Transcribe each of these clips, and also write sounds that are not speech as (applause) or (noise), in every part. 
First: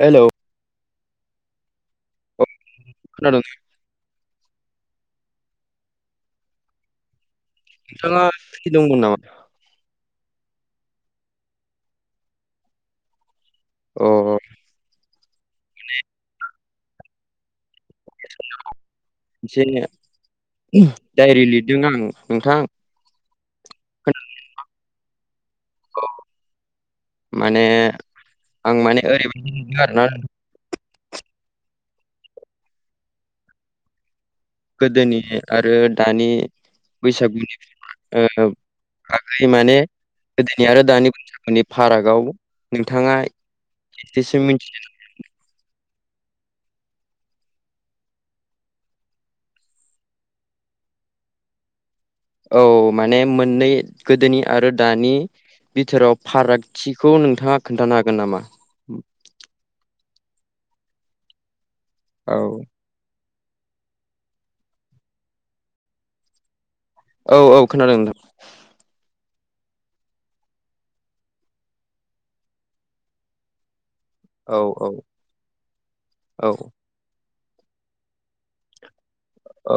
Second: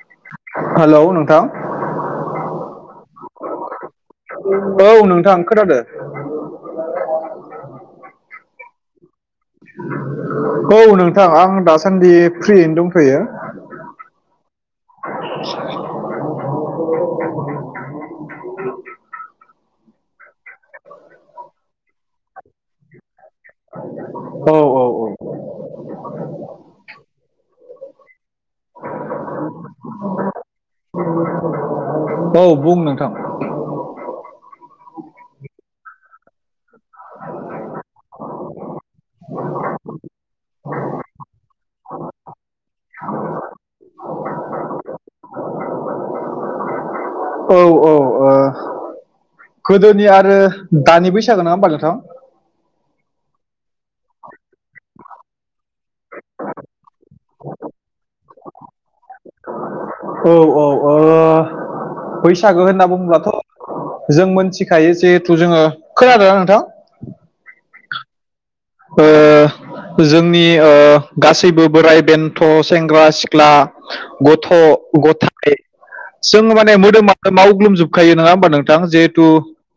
Hello hello नोंथां। खोनादोंना? औ नोंथां खोनोदो। (unintelligible) नोंथाङा फ्रि दंमोन नामा? औ नोंथां आं दासान्दि फ्रियैनो दंथयो। अ अ (unintelligible) (unintelligible) डायरि लिरदों आं नोंथां। औ। औ अ माने आं माने ओरैबादि आरोना (unintelligible) औ बुं नोंथां। गोदोनि आरो दानि बैसागुनि ओ (unintelligible) आगै माने गोदोनि आरो दानि बैसागोनि फारागाव नोंथाङा। एसेसो मिथियोना। औ औ। गोदोनि आरो दानि बैसागो ना होमबा नोंथां? औ माने मोननै गोदोनि आरो दानिआ बिथोराव फारागथिखौ नोंथाङा खोन्थानो हागोन नामा? औ औ औ बैसागो होनना बुंङोब्लाथ' आ जों मोनथिखायो जिहेथु जोङो खोनादों ना नोंथां? औ औ खोनादों। जोंनि गासैबो बोराय बेन्थ' सेंग्रा सिख ख्ला गथ' औ औ गथाय औ जोङो माने मा मावग्लुमजोबखायो नङा होमबा नोंथां जिहेथु औ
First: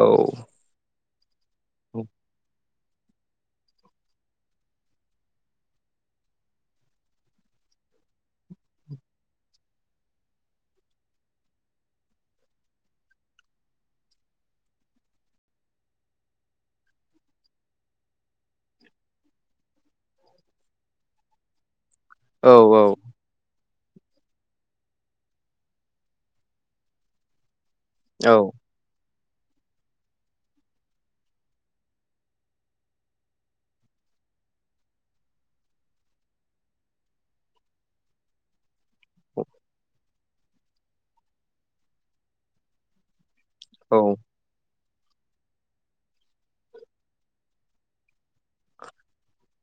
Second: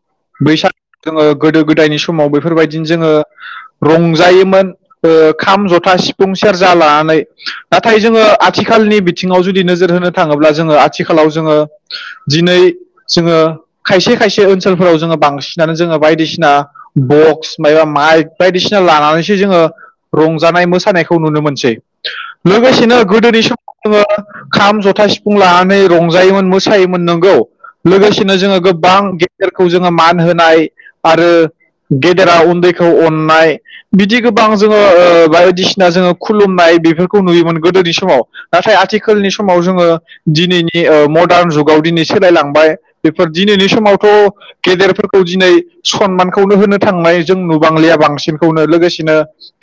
बैसागो जोङो गोदो गोदायनि समाव बेफोरबायदिनो जोङो रंजायोमोन। खाम जथा सिफुं सेरजा लानानै नाथाय जोङो आथिखालनि बिथिङाव जुदि नोजोर होनो थाङोब्ला जोङो आथिखालाव जोङो दिनैयो जोङो खायसे खायसे ओनसोलफोराव जोङो बांसिनानो जोङो बायदिसिना बक्स मायबा माइका बायदिसिना लानानैसो जोङो रंजानाय मोसानायखौ नुनो मोनसै औ लोगोसेनो ओ गोदोनि समाव जोङो खाम जथा सिफुं लानानै रंजायोमोन मोसायोमोन नोंगौ। लोगोसेनो जोङो गोबां गेेरखौ जोङो मान होनाय आरो गेदेरा उन्दैखौ अननाय बिदि गोबां जोङो बायदिसिना जोङो खुलुमनाय बेफोरखौ नुयोमोन गोदोनि समावो नाथाय आथिखालनि समाव जोङो दिनैनि मडार्न जुगाव दिनै सोलायलांनो बेफोर दिनैनिनो औ समावथ' गेदेरफोरखौ दिनै सनमानखौनो होनो थांनाय जों नुबांलिया। बांसिनखौनो लोगोसेनो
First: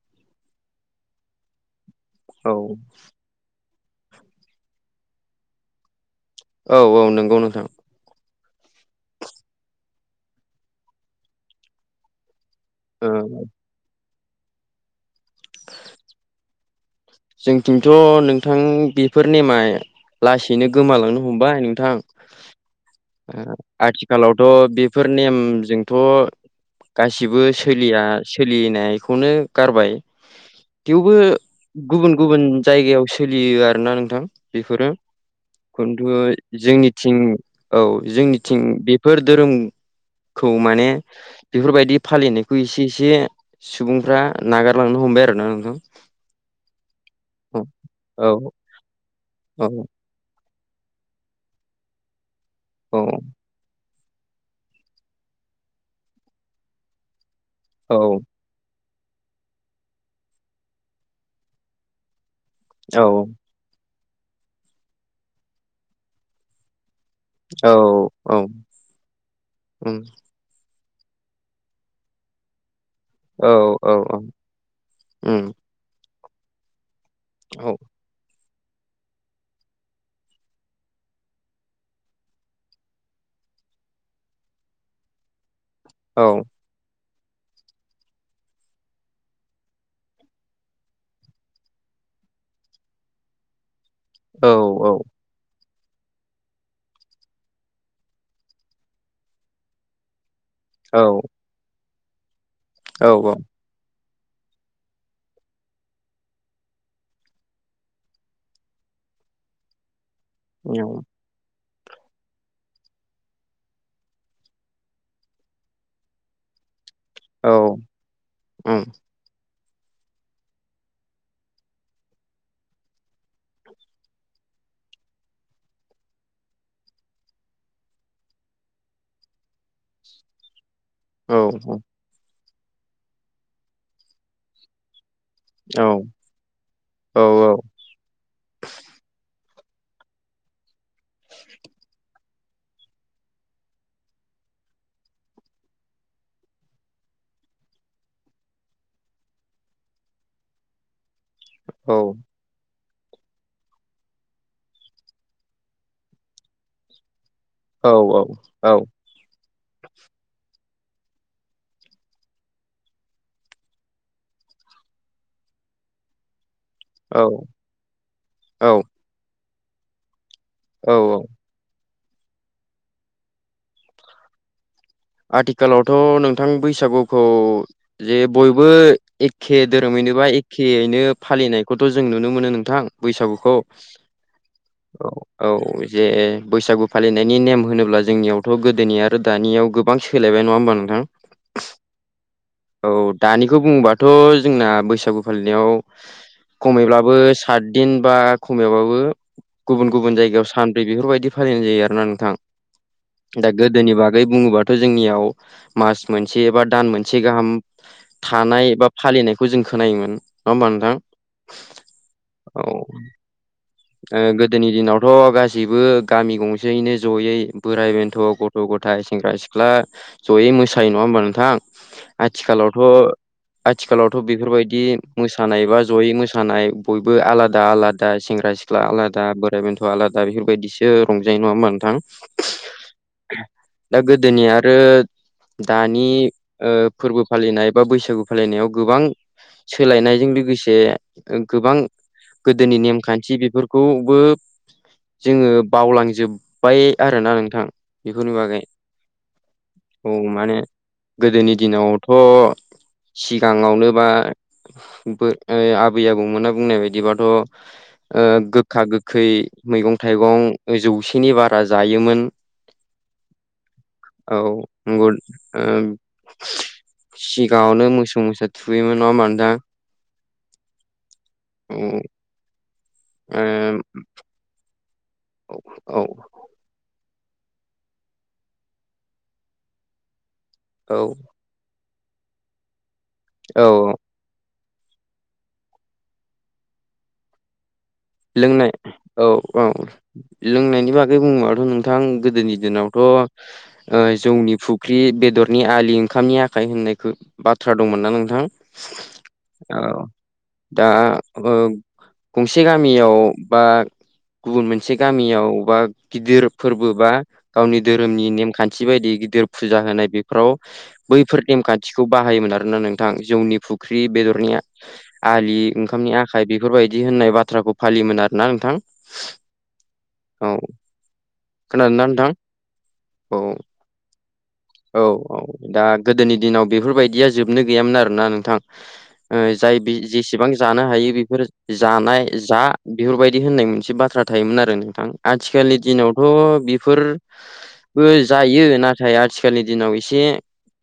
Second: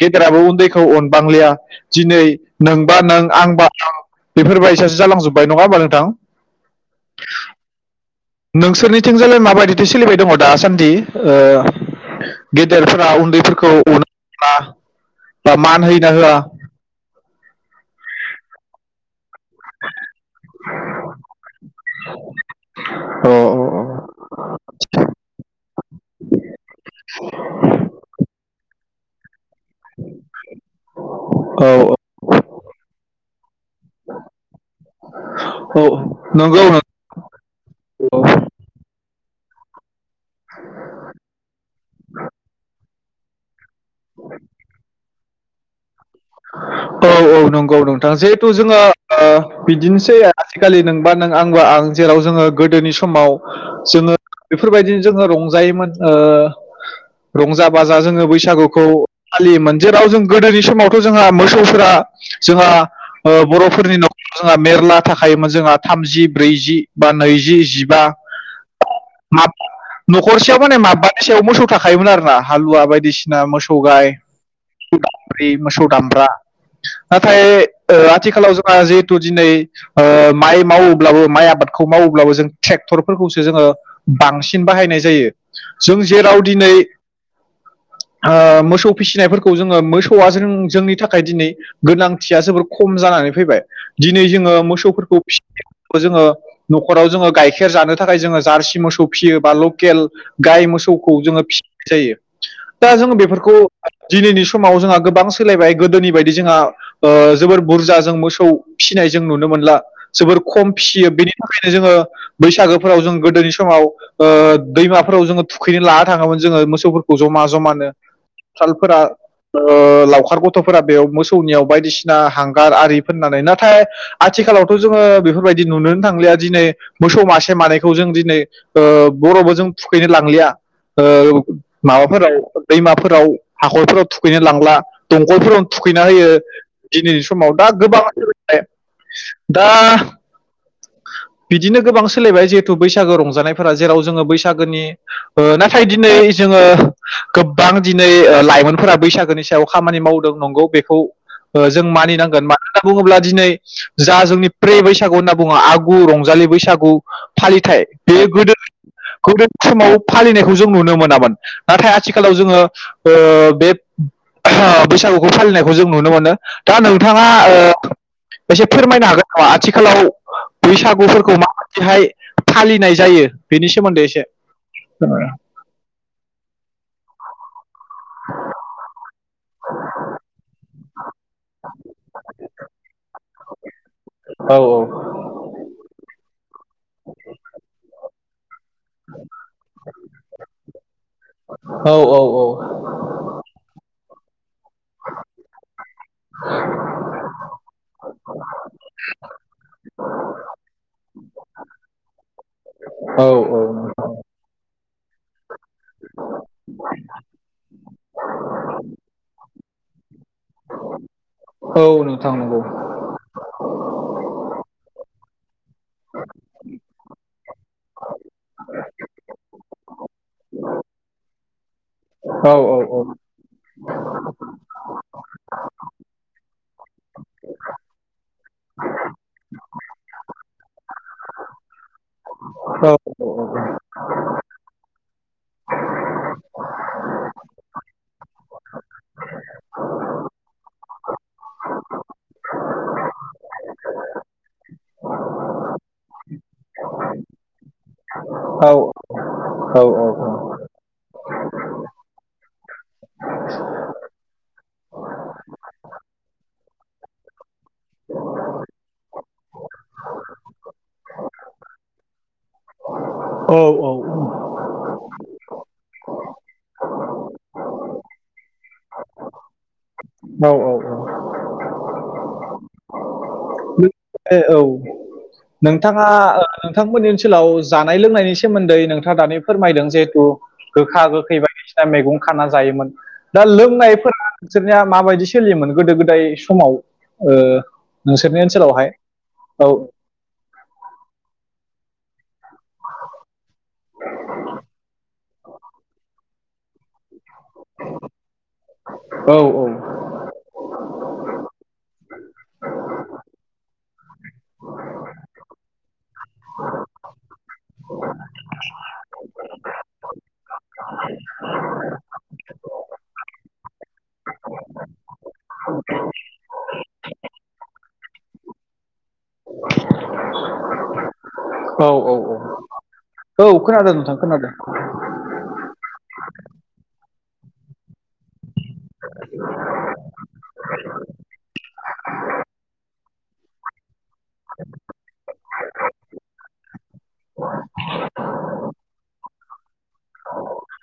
गेदेराबो उन्दैखौ अनबांलिया दिनै औ नोंबा नों आं आं बा आं बेफोरबायसासो जालांजोब्बाय नङा होमबा नोंथां। औ औ नंगौ नोंथां। नोंसोरनिथिंजालाय माबायदिथो सोलिबाय दङ दासान्दि। गेदेरफोरा ओ उन्दैफोरखौ अनो बा मान होयो ना होआ? जोंथिंथ' नोंथां फोर नेमा लासैनो गोमालांनो हमबाय नोंथां। अ आथिखालावथ' बेफोर नेमजोंथ'ओ गासिबोलिया सोलिनायखौनो गारबाय। थेवबो अ ओ औ गुबुन गुबुन जायगायाव सोलियो आरो ना नोंथां बेफोरो औ खन्थु नंगौ जोंनिथिं औ नंगौ जोंनिथिं बेफोर धोरोम खौ माने बेफोरबादि फालिनायखौ एसे। एसे सुबुंफ्रा नागारलांनो हमबाय आरो ना नोंथां। औ औ नंगौ नोंथां जिहेथु औ जोङो औ बिदिनोसै। आजिखालि नोंबा नों आं बा आं जेराव जोङो गोदोनि औ समावो जोङो बेफोरबायदिनो जोङो रंजायोमोन रंजा ओमबा औ जा जोङो बैसागुखौ फालियोमोन जेराव जों गोदोनि समावथ' जोङा मोसौफोरा जोंहा औ ओ बर'फोरनि नखरा मेरला थाखायोमोन जोंहा थामजि ब्रैजि बा नैजि औ जिबा औ मा उम (unintelligible) नखरसेयाव माने माबा नखरसेयाव मोसौ थाखायोमोन आरोना हालुवा बायदिसिना औ मोसौ औ गाय औ (unintelligible) उम मोसौ दामब्रा नाथाय औ ओ आथिखालाव जोङा जि थ' दिनै ओ माइ मावोब्लाबो माइ आबादखौ मावोब्लाबो जों ट्रेक्टरफोरखौसो जोङो बांसिन बाहायनाय जायो। जों औ जेराव दिनै ओ मोसौ फिसिनायफोरखौ जोङो मोसौआ जों जोंनि थाखाय दिनै गोनांथिया जोबोर खम जानानै फैबाय दिनै औ जोङो मोसौफोरखौ फिसिनायखौबो जोङो नखराव जोङो गाइखेर जानो थाखाय जोङो जारसि मोसौ फिसियो बा लकेल गाय मो औ मोसौखौ जोङो फिसिनाय जायो दा जोङो बेफोरखौ दिनैनि समाव जोङा गो बां सोलायबाय गोदोनि बायदि जोंहा ओ जोबोर बुरजा जों मोसौ फिसिनाय जों नुनो मोनला जोबोर उम खम फियो औ बेनि थाखायनो जोङो बैसागोफोराव जों गोदोनि समाव ओ दैमाफोराव जोङो थुखैनो लाना थाङोमोन जोङो मोसौफोर खौ जमा जमानो उम फालफोरा ओ लावखार गथ'फोरा बेयाव मोसौनियाव बायदिसिना हांगार आरि फोननानै नाथाय आथिखालावथ' जोङो बेफोरबायदि नुनोनो थांलिया दिनै मोसौ मासे मानैखौ जों दिनै ओ बरावबो जों थुखैनो लांलिया ओ औ औ माबाफोराव दैमाफोराव हाखरफोराव थुखैनो लांला। दंखलफोरावनो थुखैना होयो दिनैनि समाव दा औ औ गोबां (unintelligible) दा बिदिनो गोबां सोलायबाय जिहेथु बैसागो रंजानायफोरा जेराव जोङो बैसागोनि ओ नाथाय दिनै जोङो गोबां दिनै लाइमोनफोरा बैसागोनि सायाव खामानि मावदों नंगौ बेखौ ओ औ जों मानिनांगोन मानो होनना बुङोब्ला दिनै जा जोंनि प्रि बैसागु होनना बुङो आगु रंजालि बैसागु फालिथाइ औ बे गोदो औ गोदो समाव फालिनायखौ जों नुनो मोनामोन नाथाय आथिखालाव जोङो ओ बे ओहो बैसागुखौ फालिनायखौ जों नुनो मोनो। दा नोंथाङा औ ओ एसे फोरमायनो हागोन नामा आथिखालाव औ औ बैसागुफोरखौ माबायदिहाय फालिनाय जायो बेनि सोमोन्दै एसे आथिखालावथ' नोंथां बैसागुखौ जे बयबो एखे दोरोमैनोबा एखेयैनो फालिनायखौथ' जों नुनो मोनो नोंथां बैसागुखौ औ औ औ औ जे बैसागु फालिनायनि नेम होनोब्ला जोंनियावथ' गोदोनिया आरो दानियाव गोबां सोलायबाय नङा ओनबा नोंथां औ औ औ दानिखौ बुंबा थ' जोंना बैसागु फालिनायाव खमैब्लाबो सातदिन बा खमैबाबो गुबुन गुबुन जायगायाव सानब्रै बेफोरबायदि फालिनाय जायो आरोना नोंथां। औ दा औ गोदोनि बागै बुङोबा जोंनियाव मास मोनसे बा दान मोनसे गाहाम थानाय बा फालिनायखौ जों खोनायोमोन नङा ओमबा नोंथां औ नोंथां औ नोंथां नंगौ औ ओ गोदोनि दिनावथ' गासैबो गामि गंसेयैनो जयै बोराइ बेन्थ' ग थ' गथाय सेंग्रा सिख्ला जयै मोसायो नङा ओमबा नोंथां? औ औ औ आथिखालावथ' आथिखालावथ' बेफोरबायदि मोसानाय बा जयै मोसानाय बयबो आलादा आलादा सेंग्रा सि ख्ला आलादा बोराइ बेन्थ'आ आलादा बेफोरबायदिसो रंजायो नङा ओमबा नोंथां? औ औ औ दा गोदोनिया आरो दानि ओ फोरबो फालिनाय बा बैसागु फालिनायाव गोबां सोलायनायजों लोगोसे गोबां गोदोनि नेमखान्थि बे बेफोरखौबो जोङो बावलांजोब्बाय आरोना नोंथां बेफोरनि बागै औ औ माने गोदोनि दिनावथ' सिगाङावनो बा आबै आबौमोनना बुंनाय बायदिबाथ' गोखा गोखै मैगं थाइगं जौसेनि बारा जायोमोन (inaudible) औ औ औ सिगाङावनो मोसौ नङा होनबा नोंथां (unintelligible) औ औ औ औ आ औ ओ औ नोंथाङा नोंथांमोननि ओनसोलाव जानाय लोंनायनि सोमोन्दै नोंथाङा दानि फोरमायदों जिहेथु औ गोखा गोखै बायदिसिना मैगं खाना जायोमोन दा औ लोंनायफोरा नोंसोरनिया माबायदि सोलियोमोन गोदो गोदाय समाव नोंसोरनि लोंनाय ओनसोलावहाय औ औ लोंनायनि बागै बुङोबाथ' नोंथां गोदोनि दिनावथ' जौनि फुख्रि बेदरनि आलि ओंखामनि आखाइ होननायखौ बाथ्रा दंमोनना नोंथां औ दा गंसे गामियाव बा गुबुन मोनसे गामियाव बा गिदिर फोरबो बा गावनि धोरोमनि नेमखान्थि बायदि गिदिर फुजा होनाय बेफोराव बैफोर नेमखान्थिखौ बाहायोमोन आरोना नोंथां जौनि फुख्रि बेदरनि आ आलि ओंखामनि आखाइ बेफोरबायदि होननाय बाथ्राखौ फालियोमोन आरो ना नोंथां औ औ खोनादोंना औ नोंथां औ औ खोनादों नोंथां खोनादों औ औ दा गोदोनि दिनाव बेफोरबायदिया जोबनो गैयामोन आरोना नोंथां जाय जेसेबां जानो हायो बेफोर जानाय जा बेफोरबायदि होननाय मोनसे बाथ्रा थायोमोन आरो नोंथां आथिखालनि दिनावथ' बेफोर बो जायो नाथाय आथिखालनि दिनाव एसे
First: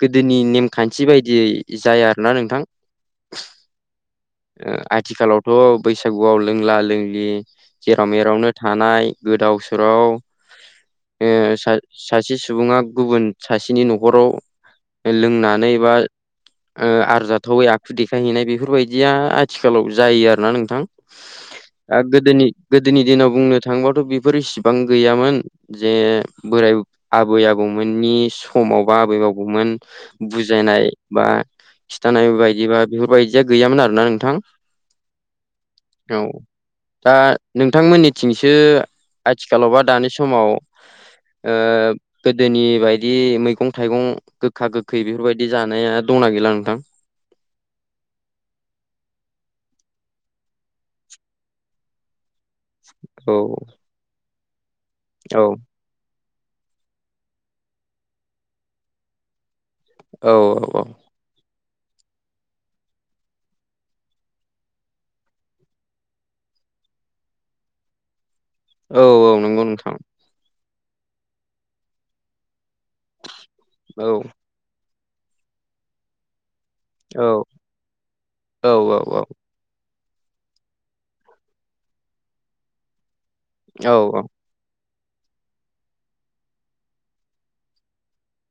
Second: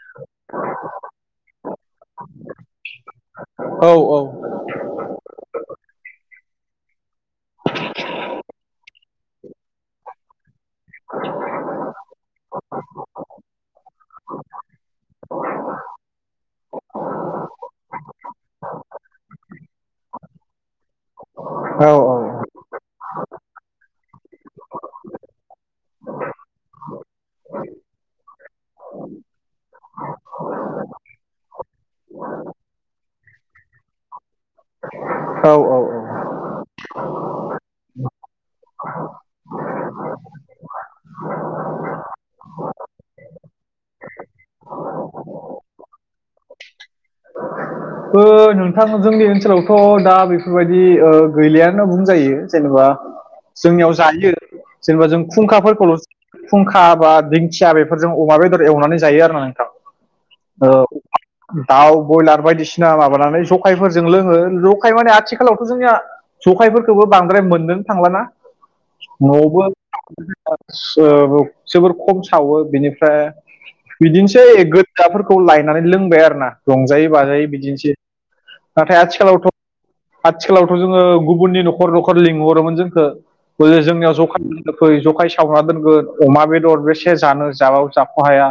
गोदोनि नेमखान्थि बायदिय जाया आरोना नोंथां औ औ आथिखालावथ' बैसागुआव लोंला जोंलि जेराव मेरावनो थानाय गोदाव सोराव सासे सुबुङा गुबुन सासेनि न'खराव लोंनानै बा आरजाथावै आखु देखायहैनाय बेफोरबायदिया आथिखालाव जायो आरोना नोंथां औ गोदोनि गोदोनि दिनाव बुंनो थांबथ' बेफोर इसिबां गैयामोन जे बोराय आबै आबौमोननि समावबा आबै आबौमोन बुजायनाय बा खिन्थानाय बायदिबा बेफोरबायदिया गैयामोन आरो ना नोंथां औ औ औ दा नोंथांमोननिथिंसो आथिखालाव बा दानि समाव ओ गोदोनि बायदि मैगं थाइगं गोखा गोखै बेफोरबायदि जानाया दंना गैला नोंथां नोंथां जोंनि ओनसोलावथ' दा बेफोरबायदि गैलियानो बुंजायो जेनेबा औ जोंनियाव जायो जेनेबा जों औ खुंखाफोरखौल' फुंखा बा दिंखिया बेफोरजों अमा बेदर एवनानै जायो आरोना नोंथां औ दाउ ब्रयलार बायदिसिना बिना माबानानै जखायफोरजों लोङो जखाय माने आथिखालावथ' जोंनिया जखायफोरखौबो बांद्राय मोननोनो थांलाना औ औ नंगौ न'आवबो नोंथां जोबोर खम सावो बिनिफ्राय औ बिदिनोसै फिसाफोरखौ लायनानै लोंबाय आरोना रंजायै औ बाजायै बिदिनोसै औ नाथाय औ आथिखालावथ' आथिखालावथ' जोङो गुबुननि न'खर न'खर लिंहरोमोन जोंखौे जोंनियाव जौ औ फै जखाय सावना दोनगोन अमा बेदर बेसे जानो जाबाव जाख'हाया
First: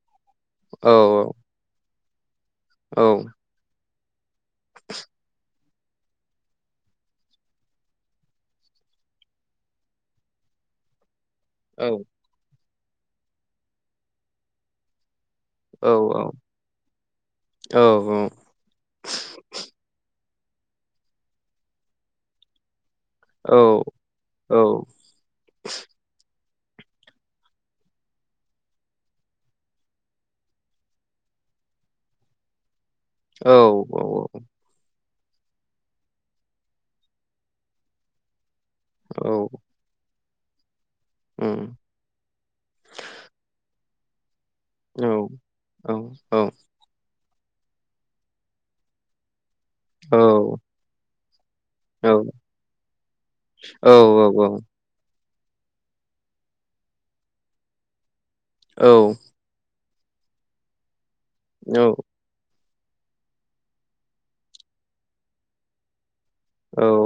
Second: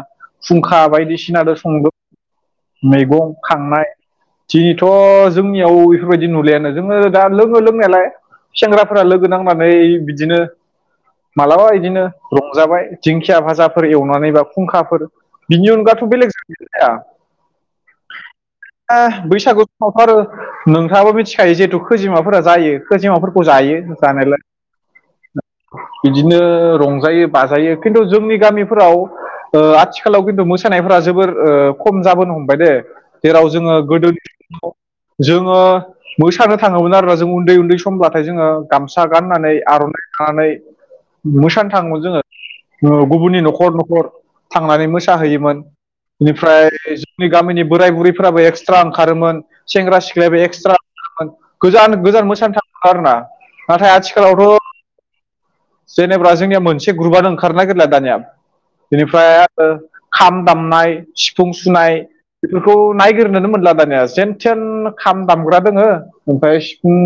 फुंखा औ बायदिसिना जों संदों औ मैगं खांनाय दिनैथ' जोंनियाव एफोरबायदि नुलायानो जोङो दा लोङो लोंनायालाय सेंग्राफोरा लोगो नांनानै बिदिनो मालाबा बिदिनो औ रंजाबाय दिंखिया भाजाफोर एवनानै बा खुंखाफोर बिनि औ अनगाथ' बेलेग जानाय जाया औ औ ओ बैसागु समावथ आरो नोंथाङाबो मिथिखायो जिहेथु खैजिमाफोरा जायो खैजिमाफोरख खौ औ जायो जानायालाय बिदिनो रंजायो बाजायो खिन्थु जोंनि गामिफोराव ओ आथिखालाव खिन्थु मोसानायफोरा जोबोर खम जाबोनो हमबाय दे जेराव औ जोङो औ गोदोनि समाव जोङो मोसानो थाङोमोन आरो जों उन्दै उन्दै समब्लाथाय जोङो गामसा औ गाननानै आर'नाइ लानानै उम, मोसानो थाङोमोन जोङो गुबुननि न'खर न'खर थांनानै औ मोसाहैयोमोन औ औ बेनिफ्राय जोंनि गामिनि बोराय बुरै फोराबो एक्सट्रा ओंखारोमोन सेंग्रा औ सिख्लायाबो एक्सट्रा ओंखारोमोन गोजान औ गोजान मोसानो थाङोमोन आरोना नाथाय आथिखालावथ' जेनेबा जोंनिया मोनसे ग्रुपानो ओंखारनो नागिरला दानिया औ बिनिफ्राय ओ खाम दामनाय सिफुं सुनाय बेफोरखौ नायगोरनानो मोनला दानिया जेनथेन खाम दामग्रा दोङो ओमफ्राय सिफुं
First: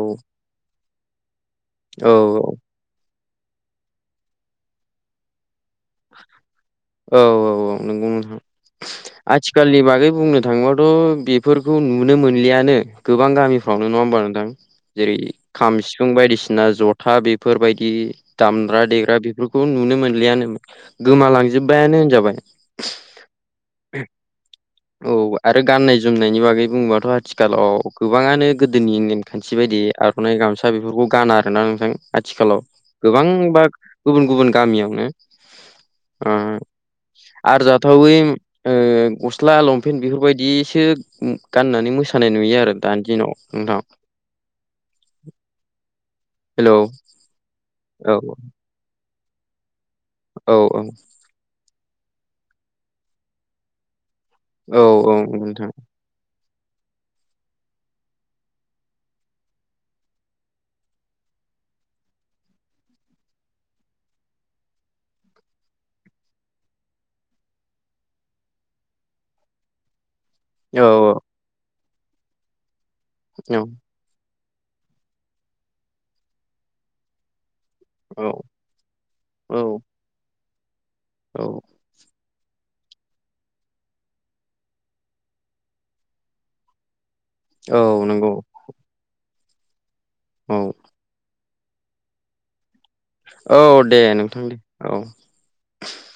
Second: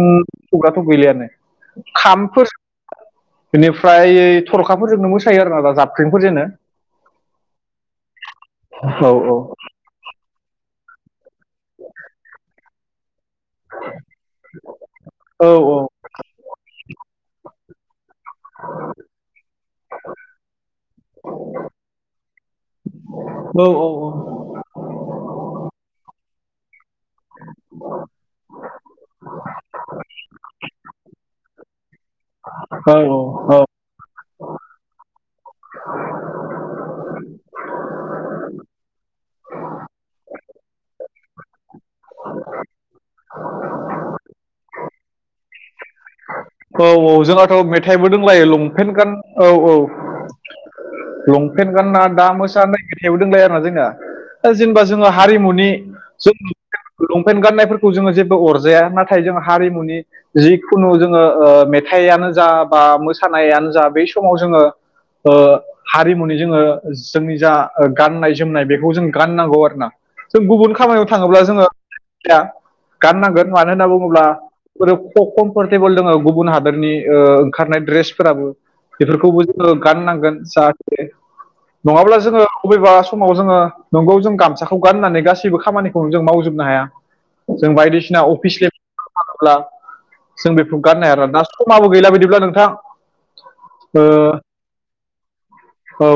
सुग्रााथ' गैलायानो औ खामफोर औ इनिफ्राय थर'खाफोरजोंनो मोसायो आरोना दा जाब औ-औ-औ नंगौ नोंथां औ औ आथिखालनि बागै बुंनो थाङोबाथ' बि फोरखौ नुनो मोनलियानो गोबां गामिफ्रावनो नङा होमबा नोंथां जेरै औ खाम सिफ फुं बायदिसिना जथा बेफोरबायदि दामग्रा देग्रा बेफोरखौ नुनो मोनलियानो गोमालांजोब्बायानो होनजाबाय औ औ औ औ आरो गान्नाय जोमनायनि बागै बुङोबाथ' आरो आथिखालाव गोबाङानो गोदोनि नेमखान्थि बायदि आर'नाइ गामसा बेफोरखौ गाना आरोना नोंथां आथिखालाव औ गोबां बा गुबुन गुबुन गामियावनो आ आरो जाथावै गस्ला लंपेन्ट बेफोरबायदिसो गाननानै मोसानाय नुयो आरो दानि दिनाव नोंथां हेलौ औ-औ जोंहाथ' मेथाइबो औ दंलायो लंपेन्ट गान औ-औ औ औ लंपेन्ट गानना दा मोसा होननायनाय मेथायाबो दंलायो आरोना जोंनिया ओ औ जेनेबा जोङो औ हारिमुनि नोंथां जों लंपेन्ट गाननायफोरखौ जोङो जेबो अरजाया नाथाय जों हारिमुनि जिखुनु जों जोङो मेथायानो जा बा मोसानायानो जा बै समाव जोङो ओ हारिमुनि जोङो जोंनि जा गाननाय जोमनाय बेखौ जों गाननांगौ आरोना जों गुबुन औ खामानियाव थाङोब्ला जोङो गाननांगोन औ मानो होनना बुङो ब्ला कमर्फटेबोल दोङो गुबुन हादोरनि ओंखारनाय औ ड्रेसफोराबो बेफोरखौबो जोङो औ गाननांगोन जाहाथे औ नङाब्ला जोङो बबेबा समाव जोङो नंगौ जों गामसाखौ गाननानै गासैबो खामानिखौ जों मावजोबनो हाया (inaudible) जों बायदिसिना नंगौ अफिसियेल (unintelligible) जों औ बेखौ गाननो हाया आरो दा समाबो गैला बायदिब्ला नोंथां औ दे ओ नोंथां दे औ औ